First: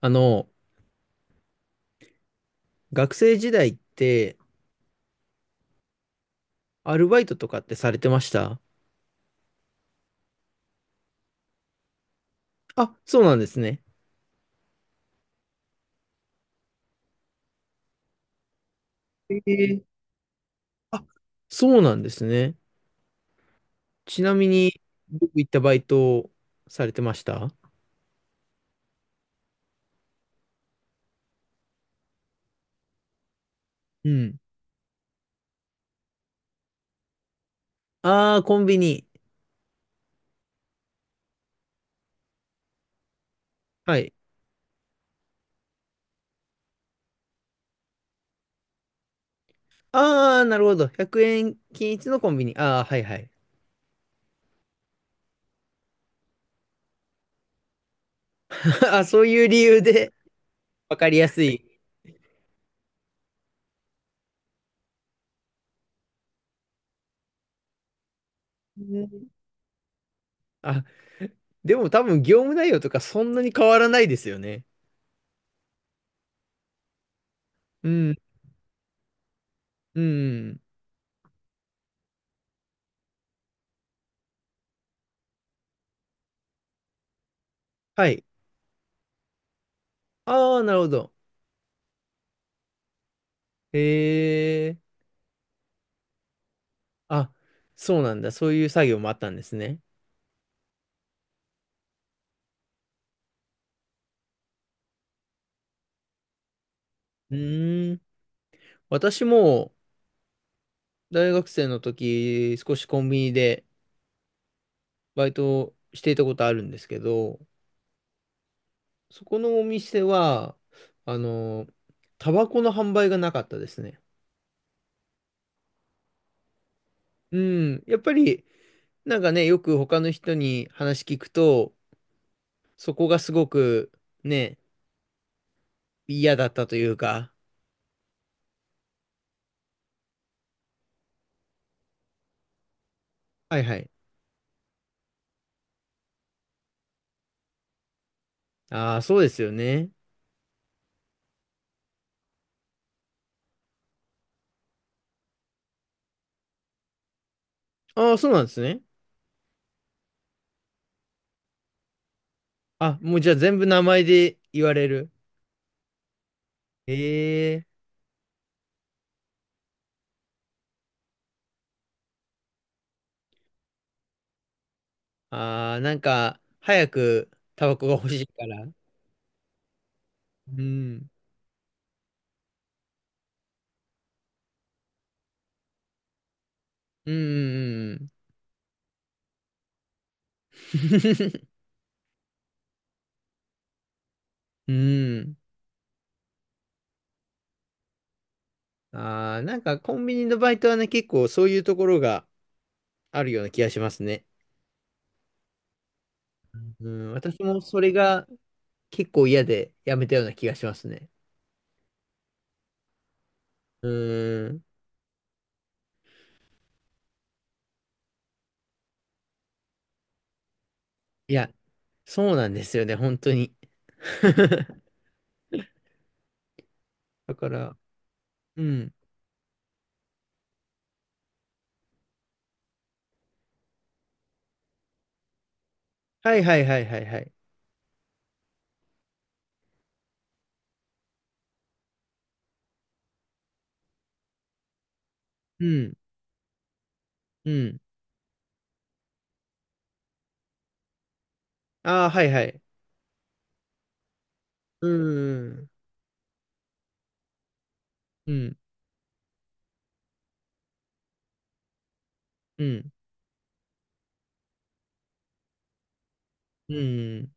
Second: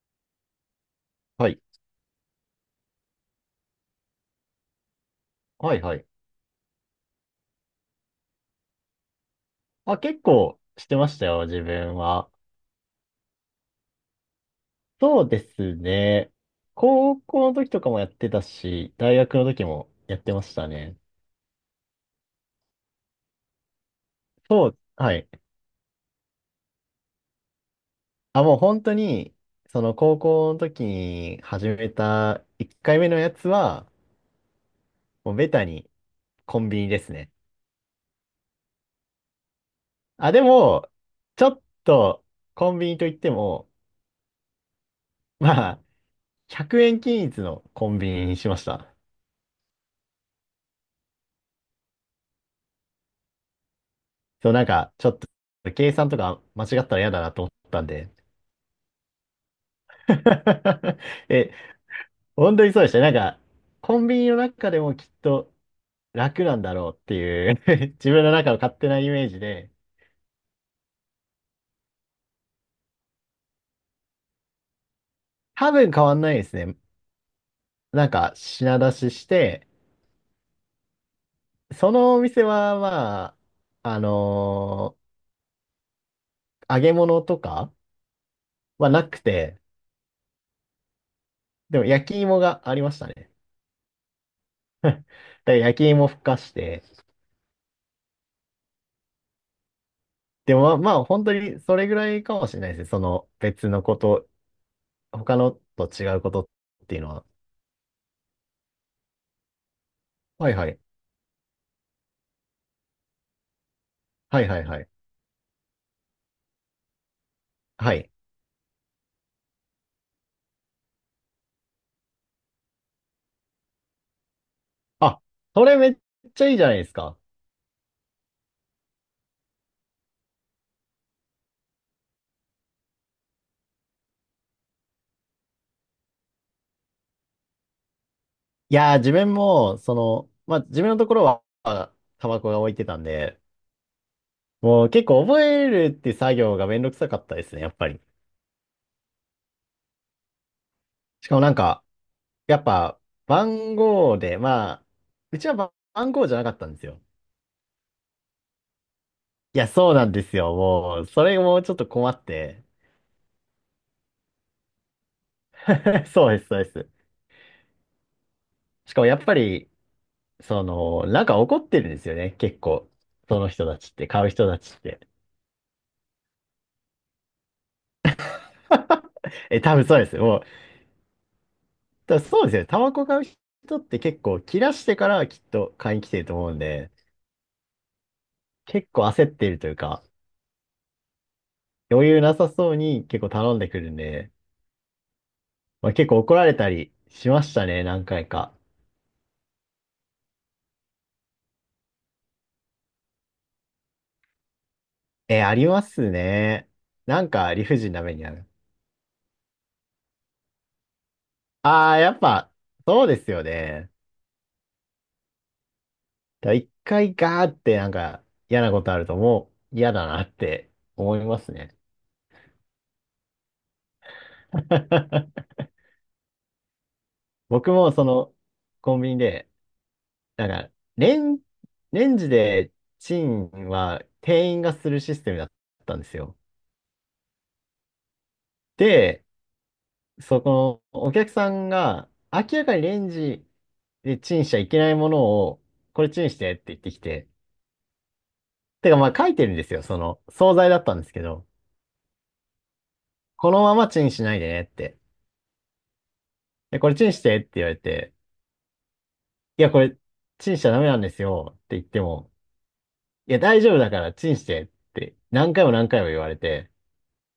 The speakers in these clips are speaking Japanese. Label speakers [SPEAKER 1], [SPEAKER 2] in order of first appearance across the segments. [SPEAKER 1] あの、
[SPEAKER 2] はい。
[SPEAKER 1] 学生時代って、
[SPEAKER 2] はいはい。
[SPEAKER 1] アルバイトとかってされてました？
[SPEAKER 2] あ、結構してましたよ、自分は。
[SPEAKER 1] あ、そうなんですね。
[SPEAKER 2] そうですね。高校の時とかもやってたし、大学
[SPEAKER 1] え
[SPEAKER 2] の時
[SPEAKER 1] ー、
[SPEAKER 2] もやってましたね。
[SPEAKER 1] あ、そうなんですね。ちなみ
[SPEAKER 2] そう、
[SPEAKER 1] に、
[SPEAKER 2] はい。
[SPEAKER 1] 僕行ったバイトをされてました？
[SPEAKER 2] あ、もう本当に、その高校の時に始めた1回目のやつは、
[SPEAKER 1] うん。
[SPEAKER 2] もうベタにコンビニですね。
[SPEAKER 1] ああ、コンビニ。
[SPEAKER 2] あ、でも、ちょっとコンビニといっても、
[SPEAKER 1] はい。
[SPEAKER 2] まあ、100円均一のコンビニにしました。
[SPEAKER 1] ああ、なるほど。100円均一のコンビニ。ああ、はいはい。
[SPEAKER 2] そう、なんか、ちょっと、計算とか間違ったら嫌だなと思ったんで。
[SPEAKER 1] あ、そういう理由で、わ かりやす
[SPEAKER 2] え、
[SPEAKER 1] い。
[SPEAKER 2] 本当にそうでしたね。なんか、コンビニの中でもきっと楽なんだろうっていう 自分の中の勝
[SPEAKER 1] う
[SPEAKER 2] 手なイメ
[SPEAKER 1] ん。
[SPEAKER 2] ージで。
[SPEAKER 1] あ、でも多分業務内容とかそんなに変わらないですよね。
[SPEAKER 2] 多分変わんないですね。
[SPEAKER 1] う
[SPEAKER 2] なん
[SPEAKER 1] ん、
[SPEAKER 2] か、品出しして、
[SPEAKER 1] うん。
[SPEAKER 2] そのお店は、まあ、揚げ物とか
[SPEAKER 1] はい。
[SPEAKER 2] はなくて、
[SPEAKER 1] ああ、なるほど。
[SPEAKER 2] でも焼き芋がありましたね。
[SPEAKER 1] へえ。
[SPEAKER 2] だから焼き芋ふかして。
[SPEAKER 1] あ、そうなんだ。そういう作業もあったんですね。
[SPEAKER 2] でもまあ本当にそれぐらいかもしれないですね。その別のこと他のと違うことっていうのは。
[SPEAKER 1] うーん。私も
[SPEAKER 2] はいはい。
[SPEAKER 1] 大学生の時、少しコンビニで
[SPEAKER 2] はいはいはい。
[SPEAKER 1] バイトをしていたことあるんですけど、
[SPEAKER 2] はい。
[SPEAKER 1] そこのお店は、あの、タバコの販売がなかったですね。
[SPEAKER 2] あ、それめっちゃいいじゃないですか。
[SPEAKER 1] うん。やっぱり、なんかね、よく他の人に話聞くと、そこがすごくね、嫌だったというか。
[SPEAKER 2] いやー、自分も、その、まあ、自分のところは、タバコが置いてたんで、
[SPEAKER 1] はいはい。
[SPEAKER 2] もう結構覚えるって作業がめんどくさかったですね、やっぱり。
[SPEAKER 1] ああ、そうですよね。
[SPEAKER 2] しかもなんか、やっぱ、番号で、まあ、うちは番号じゃなかったんですよ。
[SPEAKER 1] ああ、そうなんですね。
[SPEAKER 2] いや、そうなんですよ。もう、それもちょっと困って。
[SPEAKER 1] あ、もうじゃあ全部名前で言われる？
[SPEAKER 2] そうです、そうです。
[SPEAKER 1] ええ。
[SPEAKER 2] しかもやっぱり、その、なんか怒ってるんですよね、結構。その人たちって、買う人たちって。
[SPEAKER 1] ああー、なんか、早くタバコが欲しいから。
[SPEAKER 2] え、多分そうです。もう、
[SPEAKER 1] うん。
[SPEAKER 2] 多分そうですよ。タバコ買う人って結構切らしてからきっと買いに来てると思うんで、
[SPEAKER 1] うんうんうん
[SPEAKER 2] 結構焦ってるというか、
[SPEAKER 1] うん。
[SPEAKER 2] 余裕なさそうに結構頼んでくるんで、
[SPEAKER 1] うん。
[SPEAKER 2] まあ、結構怒られたりしましたね、何回か。
[SPEAKER 1] ああ、なんかコンビニのバイトはね、結構そういうところがあるような気がしますね。
[SPEAKER 2] え、ありますね。
[SPEAKER 1] うん。
[SPEAKER 2] なん
[SPEAKER 1] 私
[SPEAKER 2] か
[SPEAKER 1] も
[SPEAKER 2] 理不
[SPEAKER 1] それ
[SPEAKER 2] 尽な目に
[SPEAKER 1] が
[SPEAKER 2] ある。
[SPEAKER 1] 結構嫌でやめたような気がしますね。
[SPEAKER 2] ああ、やっぱ、そうですよ
[SPEAKER 1] う
[SPEAKER 2] ね。
[SPEAKER 1] ん。
[SPEAKER 2] だから一回ガーってなんか嫌なことあるともう嫌だなって思い
[SPEAKER 1] い
[SPEAKER 2] ま
[SPEAKER 1] や、
[SPEAKER 2] すね。
[SPEAKER 1] そうなんですよね、本当に。だか
[SPEAKER 2] 僕
[SPEAKER 1] ら、
[SPEAKER 2] もその
[SPEAKER 1] うん。
[SPEAKER 2] コンビニで、なんかレン、レンジでチンは店員がするシステムだったんです
[SPEAKER 1] は
[SPEAKER 2] よ。
[SPEAKER 1] いはいはいはいはい。
[SPEAKER 2] で、そこのお客さんが明らかにレンジでチンしちゃいけないものを
[SPEAKER 1] うん。
[SPEAKER 2] これチンしてって言ってきて、
[SPEAKER 1] うん。
[SPEAKER 2] てかまあ書いてるんですよ。その惣菜だったんですけど、
[SPEAKER 1] ああ、はいはい。
[SPEAKER 2] このままチンしないでねっ
[SPEAKER 1] う
[SPEAKER 2] て。
[SPEAKER 1] ん。
[SPEAKER 2] で、これチンしてって言われて、
[SPEAKER 1] うん。
[SPEAKER 2] いや、これ、チンしちゃダメなんですよって言っても、
[SPEAKER 1] うん。
[SPEAKER 2] いや、大丈夫だからチンしてって何回も何回も言われて、
[SPEAKER 1] うん、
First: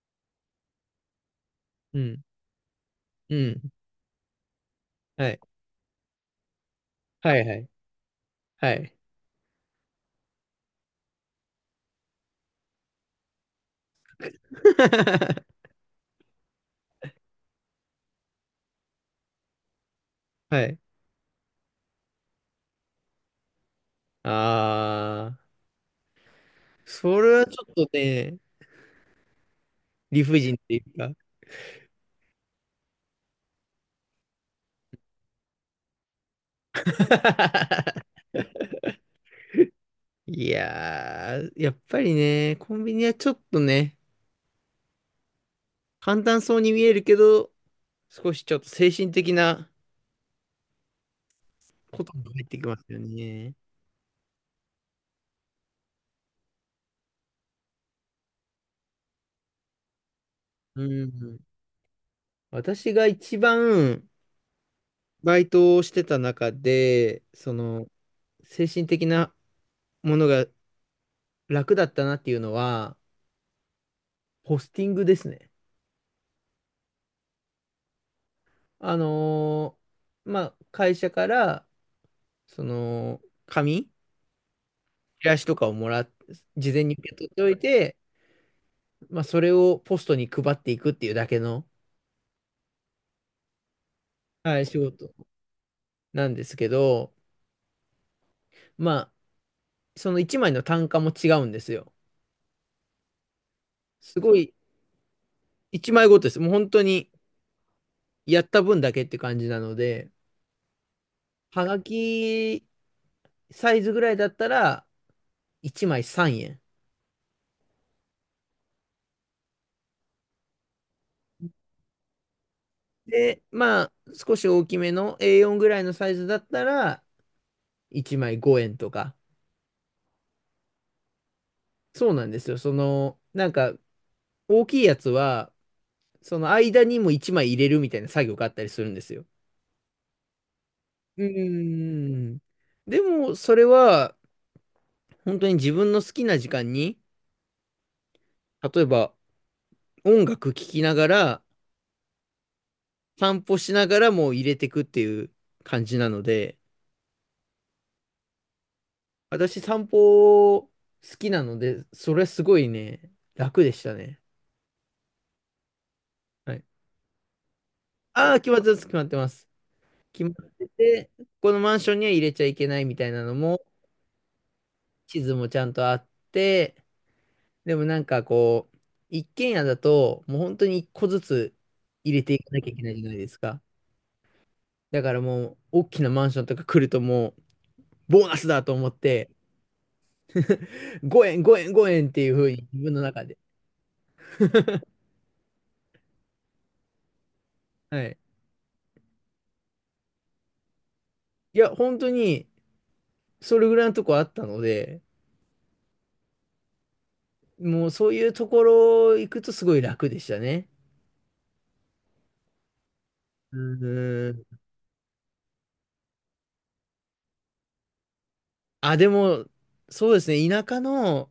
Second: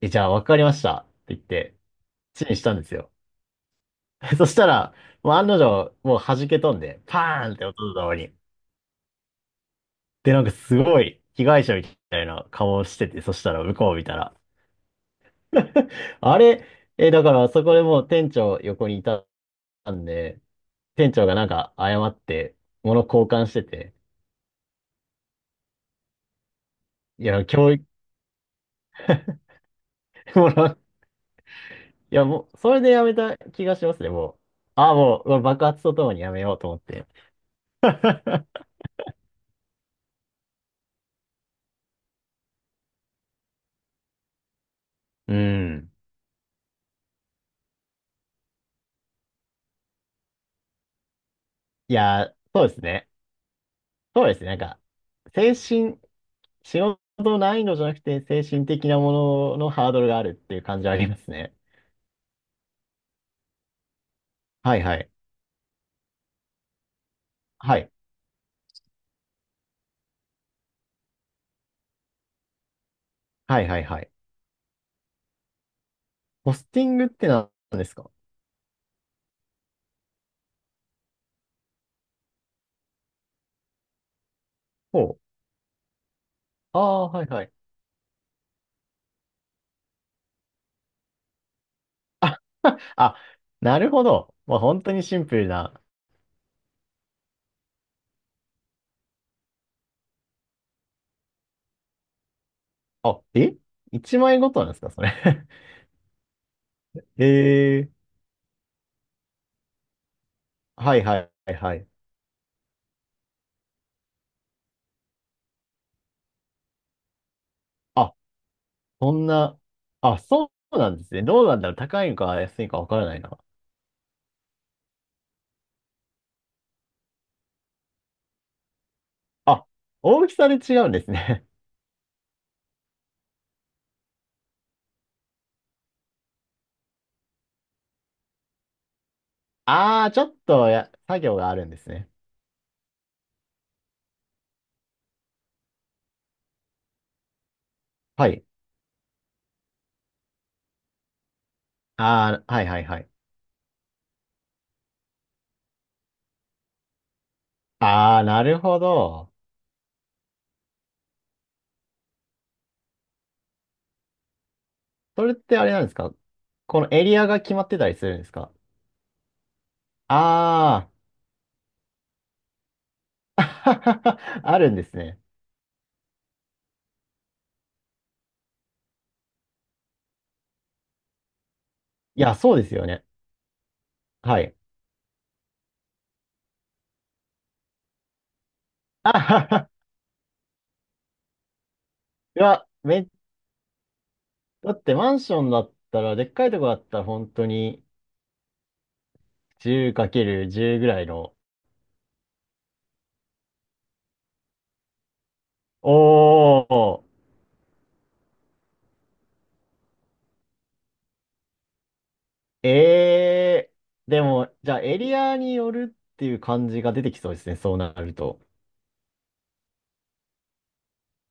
[SPEAKER 2] え、じゃあわかりましたって言って、
[SPEAKER 1] うん、
[SPEAKER 2] チンしたんですよ。
[SPEAKER 1] うん。
[SPEAKER 2] そしたら、
[SPEAKER 1] は
[SPEAKER 2] もう
[SPEAKER 1] い。
[SPEAKER 2] 案の定、もう弾け飛んで、
[SPEAKER 1] は
[SPEAKER 2] パ
[SPEAKER 1] い、
[SPEAKER 2] ーン
[SPEAKER 1] は
[SPEAKER 2] って
[SPEAKER 1] い。
[SPEAKER 2] 音とともに。
[SPEAKER 1] はい。
[SPEAKER 2] で、なんかすごい被害者みたいな顔をしてて、そしたら向こう見たら。あれ、え、だからそこでもう店長横にいたんで、
[SPEAKER 1] はい。
[SPEAKER 2] 店長がなんか謝って、物交換してて、
[SPEAKER 1] あー、そ
[SPEAKER 2] い
[SPEAKER 1] れ
[SPEAKER 2] や、
[SPEAKER 1] はちょ
[SPEAKER 2] 教
[SPEAKER 1] っ
[SPEAKER 2] 育。
[SPEAKER 1] とね、理 不尽って
[SPEAKER 2] 物
[SPEAKER 1] いうか。
[SPEAKER 2] いや、もう、それでやめた気がしますね、もう。ああ、もう、爆発とともにやめようと思って。
[SPEAKER 1] いやー、やっぱりね、コンビニはちょっとね、
[SPEAKER 2] うん。
[SPEAKER 1] 簡単そうに見えるけど、少しちょっと精神的な
[SPEAKER 2] い
[SPEAKER 1] ことも
[SPEAKER 2] や、
[SPEAKER 1] 入ってき
[SPEAKER 2] そうで
[SPEAKER 1] ま
[SPEAKER 2] す
[SPEAKER 1] すよ
[SPEAKER 2] ね。
[SPEAKER 1] ね。
[SPEAKER 2] そうですね。なんか、精神、仕事難易度じゃなくて、精神的なもののハードルがあるっていう感
[SPEAKER 1] う
[SPEAKER 2] じはあります
[SPEAKER 1] ん。
[SPEAKER 2] ね。
[SPEAKER 1] 私が一番
[SPEAKER 2] はいはい。
[SPEAKER 1] バイトをしてた中で、そ
[SPEAKER 2] は
[SPEAKER 1] の、
[SPEAKER 2] い。
[SPEAKER 1] 精神的なものが楽だったなっていうのは、
[SPEAKER 2] はいはいはい。
[SPEAKER 1] ホスティングですね。
[SPEAKER 2] ポスティングって何ですか？
[SPEAKER 1] あのまあ、会社から、その、紙、
[SPEAKER 2] ほう。
[SPEAKER 1] チラシとかをもらっ、事
[SPEAKER 2] あ
[SPEAKER 1] 前に受
[SPEAKER 2] あ、
[SPEAKER 1] け
[SPEAKER 2] は
[SPEAKER 1] 取
[SPEAKER 2] い
[SPEAKER 1] って
[SPEAKER 2] は
[SPEAKER 1] お
[SPEAKER 2] い。
[SPEAKER 1] いて、まあ、それをポストに配っていくっていうだけの、
[SPEAKER 2] あ、なるほど。ま
[SPEAKER 1] は
[SPEAKER 2] あ、
[SPEAKER 1] い、仕
[SPEAKER 2] 本当に
[SPEAKER 1] 事
[SPEAKER 2] シンプルな。
[SPEAKER 1] なんですけど、まあ、その1枚の単価も違うんですよ。
[SPEAKER 2] あ、一
[SPEAKER 1] すご
[SPEAKER 2] 枚ご
[SPEAKER 1] い、
[SPEAKER 2] となんですか、それ？
[SPEAKER 1] 1枚ごとです。もう本当に、
[SPEAKER 2] ええ。
[SPEAKER 1] やった分だけって感じなので、
[SPEAKER 2] はいはいはい
[SPEAKER 1] は
[SPEAKER 2] は
[SPEAKER 1] が
[SPEAKER 2] い。
[SPEAKER 1] きサイズぐらいだったら、1枚3円。
[SPEAKER 2] あ、そんな、あ、そうなんですね。どうなんだろう。高いのか安いのかわからないな。
[SPEAKER 1] で、まあ、少し大きめの A4 ぐらいのサイズだったら、1枚5円とか。
[SPEAKER 2] あ、大きさで違うんですね。
[SPEAKER 1] そうなんですよ。その、なんか、大きいやつは、その間にも1枚入れるみたいな作業があったりするんですよ。
[SPEAKER 2] ああ、ちょっとや、作
[SPEAKER 1] うー
[SPEAKER 2] 業があるんですね。
[SPEAKER 1] ん。でも、それは、本当に自分の好きな時間に、
[SPEAKER 2] はい。
[SPEAKER 1] 例えば、音楽聴きながら、
[SPEAKER 2] ああ、はいはいはい。
[SPEAKER 1] 散歩しながらもう入れてくっていう感じなので、
[SPEAKER 2] ああ、なるほど。
[SPEAKER 1] 私散歩好きなので、それはすごいね、楽でしたね。
[SPEAKER 2] それってあれなんですか？
[SPEAKER 1] はい。
[SPEAKER 2] このエリアが決まってたりするんです
[SPEAKER 1] ああ、決
[SPEAKER 2] か？
[SPEAKER 1] まってます、決まってます。決まって
[SPEAKER 2] あ
[SPEAKER 1] て、このマンションには入れちゃいけないみたいなのも、
[SPEAKER 2] あー。あるんですね。
[SPEAKER 1] 地図もちゃんとあって、でもなんかこう、一軒家だと、もう本当に一個ずつ入
[SPEAKER 2] い
[SPEAKER 1] れて
[SPEAKER 2] や、
[SPEAKER 1] いか
[SPEAKER 2] そう
[SPEAKER 1] な
[SPEAKER 2] で
[SPEAKER 1] きゃ
[SPEAKER 2] す
[SPEAKER 1] いけ
[SPEAKER 2] よ
[SPEAKER 1] ないじ
[SPEAKER 2] ね。
[SPEAKER 1] ゃないですか。
[SPEAKER 2] はい。
[SPEAKER 1] だからもう、大きなマンションとか来るともう、ボーナスだと思っ
[SPEAKER 2] あ
[SPEAKER 1] て、
[SPEAKER 2] はは。
[SPEAKER 1] 5円、5円、5円っていう
[SPEAKER 2] い
[SPEAKER 1] ふう
[SPEAKER 2] や、
[SPEAKER 1] に自分の
[SPEAKER 2] め、
[SPEAKER 1] 中で。
[SPEAKER 2] だっ てマンションだったら、でっかいとこだったら本当に
[SPEAKER 1] はい。
[SPEAKER 2] 10×10 ぐらいの。
[SPEAKER 1] いや、本当に、それぐらいのとこあったので、
[SPEAKER 2] お
[SPEAKER 1] もうそういうところ行くとすごい楽でしたね。
[SPEAKER 2] ー、
[SPEAKER 1] う
[SPEAKER 2] えー、で
[SPEAKER 1] ーん。
[SPEAKER 2] も、じゃあエリアによるっていう感じが出てきそうですね、そうなると。
[SPEAKER 1] あ、でも、そうですね。田舎の、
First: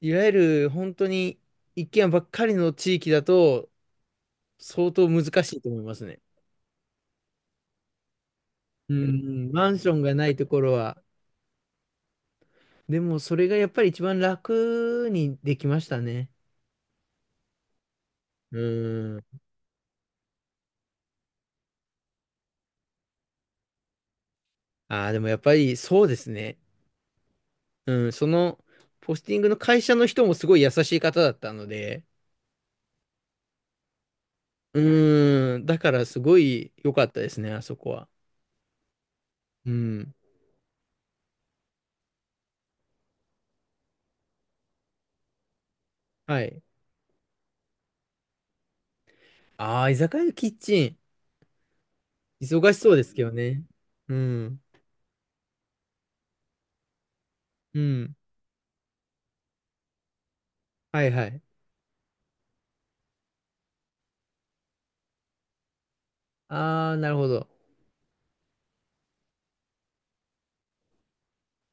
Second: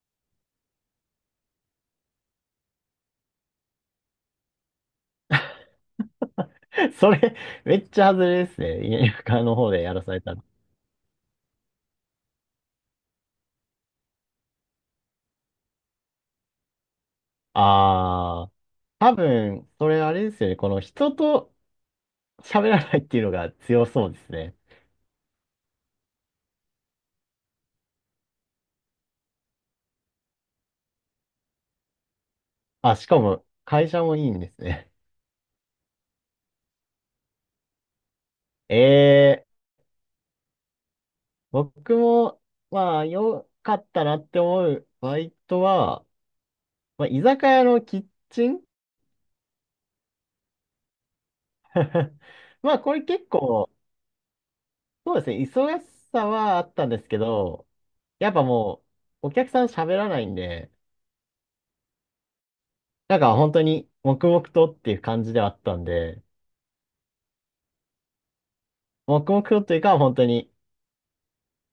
[SPEAKER 1] いわゆる本当に一軒家ばっかりの地域だと、相当難しいと思いますね。
[SPEAKER 2] それ、めっちゃ外れです
[SPEAKER 1] う
[SPEAKER 2] ね、田舎
[SPEAKER 1] んん、
[SPEAKER 2] の
[SPEAKER 1] マ
[SPEAKER 2] 方
[SPEAKER 1] ン
[SPEAKER 2] で
[SPEAKER 1] ショ
[SPEAKER 2] や
[SPEAKER 1] ン
[SPEAKER 2] ら
[SPEAKER 1] が
[SPEAKER 2] され
[SPEAKER 1] ない
[SPEAKER 2] たの。
[SPEAKER 1] ところは。でも、それがやっぱり一番楽にできましたね。
[SPEAKER 2] あー、
[SPEAKER 1] う
[SPEAKER 2] 多
[SPEAKER 1] ん。
[SPEAKER 2] 分、それあれですよね、この人と喋らないっていうのが強そうですね。
[SPEAKER 1] ああ、でもやっぱりそうですね。うん、その、ポスティングの会社の人もすごい優しい方だったので、
[SPEAKER 2] あ、しかも、会社もいいんですね。
[SPEAKER 1] うん、だからすごい良かったですね、あそこは。
[SPEAKER 2] えー、
[SPEAKER 1] うん。
[SPEAKER 2] 僕も、まあ、良かったなって思うバイトは、
[SPEAKER 1] はい。
[SPEAKER 2] まあ、居酒屋のキッチン。
[SPEAKER 1] ああ、居酒屋のキッチン。忙
[SPEAKER 2] ま
[SPEAKER 1] し
[SPEAKER 2] あ、
[SPEAKER 1] そ
[SPEAKER 2] こ
[SPEAKER 1] う
[SPEAKER 2] れ
[SPEAKER 1] ですけ
[SPEAKER 2] 結
[SPEAKER 1] どね。
[SPEAKER 2] 構、
[SPEAKER 1] うん。
[SPEAKER 2] そうですね、忙しさはあったんですけど、
[SPEAKER 1] うん。
[SPEAKER 2] やっぱもう、お客さん喋らないんで、
[SPEAKER 1] はいはい。
[SPEAKER 2] なんか本当に黙々とっていう感じではあったんで、
[SPEAKER 1] ああ、なるほど。
[SPEAKER 2] 黙々とっていうか本当に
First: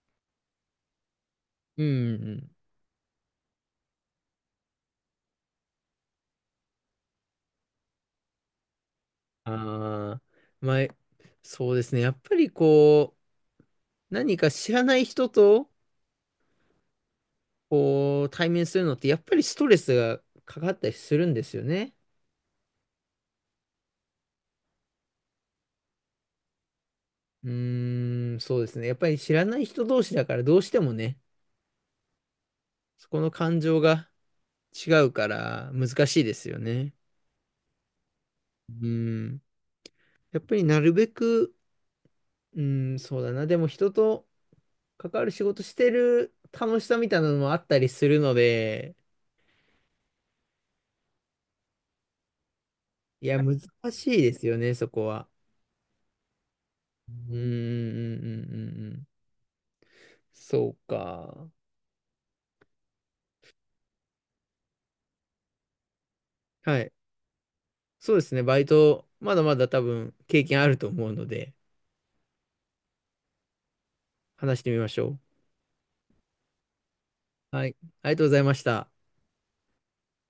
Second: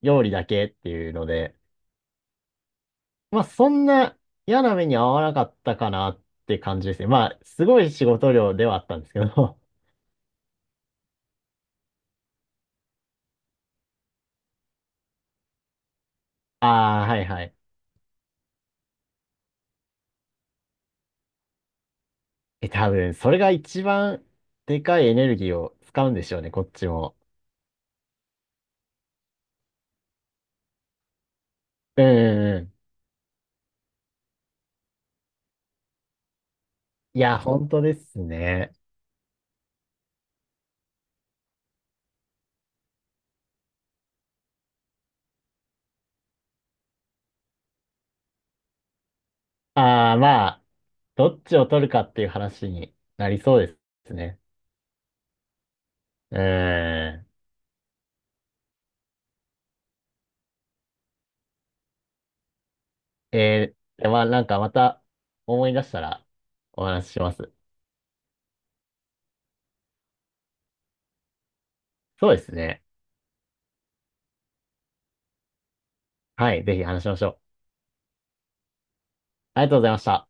[SPEAKER 2] 料理だけっていうので、
[SPEAKER 1] うん。
[SPEAKER 2] まあそんな嫌な目に遭わなかったかなって感じですね。まあすごい仕事量ではあったんですけど、
[SPEAKER 1] ああー、まあ、そうですね。やっぱりこう、何か知らない人と、
[SPEAKER 2] ああ、はいはい。
[SPEAKER 1] こう、対面するのって、やっぱりストレスがかかったりするんですよね。
[SPEAKER 2] え、多分それが一番でかいエネルギーを使うんでしょうね、こっちも。
[SPEAKER 1] うーん、そうですね。やっぱり知らない人同士だから、どうしてもね、
[SPEAKER 2] うんうんうん。
[SPEAKER 1] そこの感情が違うから難しいですよね。
[SPEAKER 2] いや、本当ですね。
[SPEAKER 1] うん。やっぱりなるべく、うん、そうだな。でも人と、関わる仕事してる楽しさみたいなのもあったりするので、
[SPEAKER 2] ああ、まあ。どっちを取るかっていう話に
[SPEAKER 1] い
[SPEAKER 2] なり
[SPEAKER 1] や、難
[SPEAKER 2] そうで
[SPEAKER 1] し
[SPEAKER 2] す
[SPEAKER 1] いで
[SPEAKER 2] ね。
[SPEAKER 1] すよね、そこは。
[SPEAKER 2] うーん。
[SPEAKER 1] うん、うん、うん、うんうん。そうか。
[SPEAKER 2] えー、でまあなんかまた思い出したら
[SPEAKER 1] は
[SPEAKER 2] お
[SPEAKER 1] い。
[SPEAKER 2] 話しします。
[SPEAKER 1] そうですね、バイト、まだまだ多分経験あると思うので、
[SPEAKER 2] そうですね。
[SPEAKER 1] 話してみましょう。
[SPEAKER 2] はい、ぜひ話しましょう。
[SPEAKER 1] はい。ありがとうございました。
[SPEAKER 2] ありがとうございました。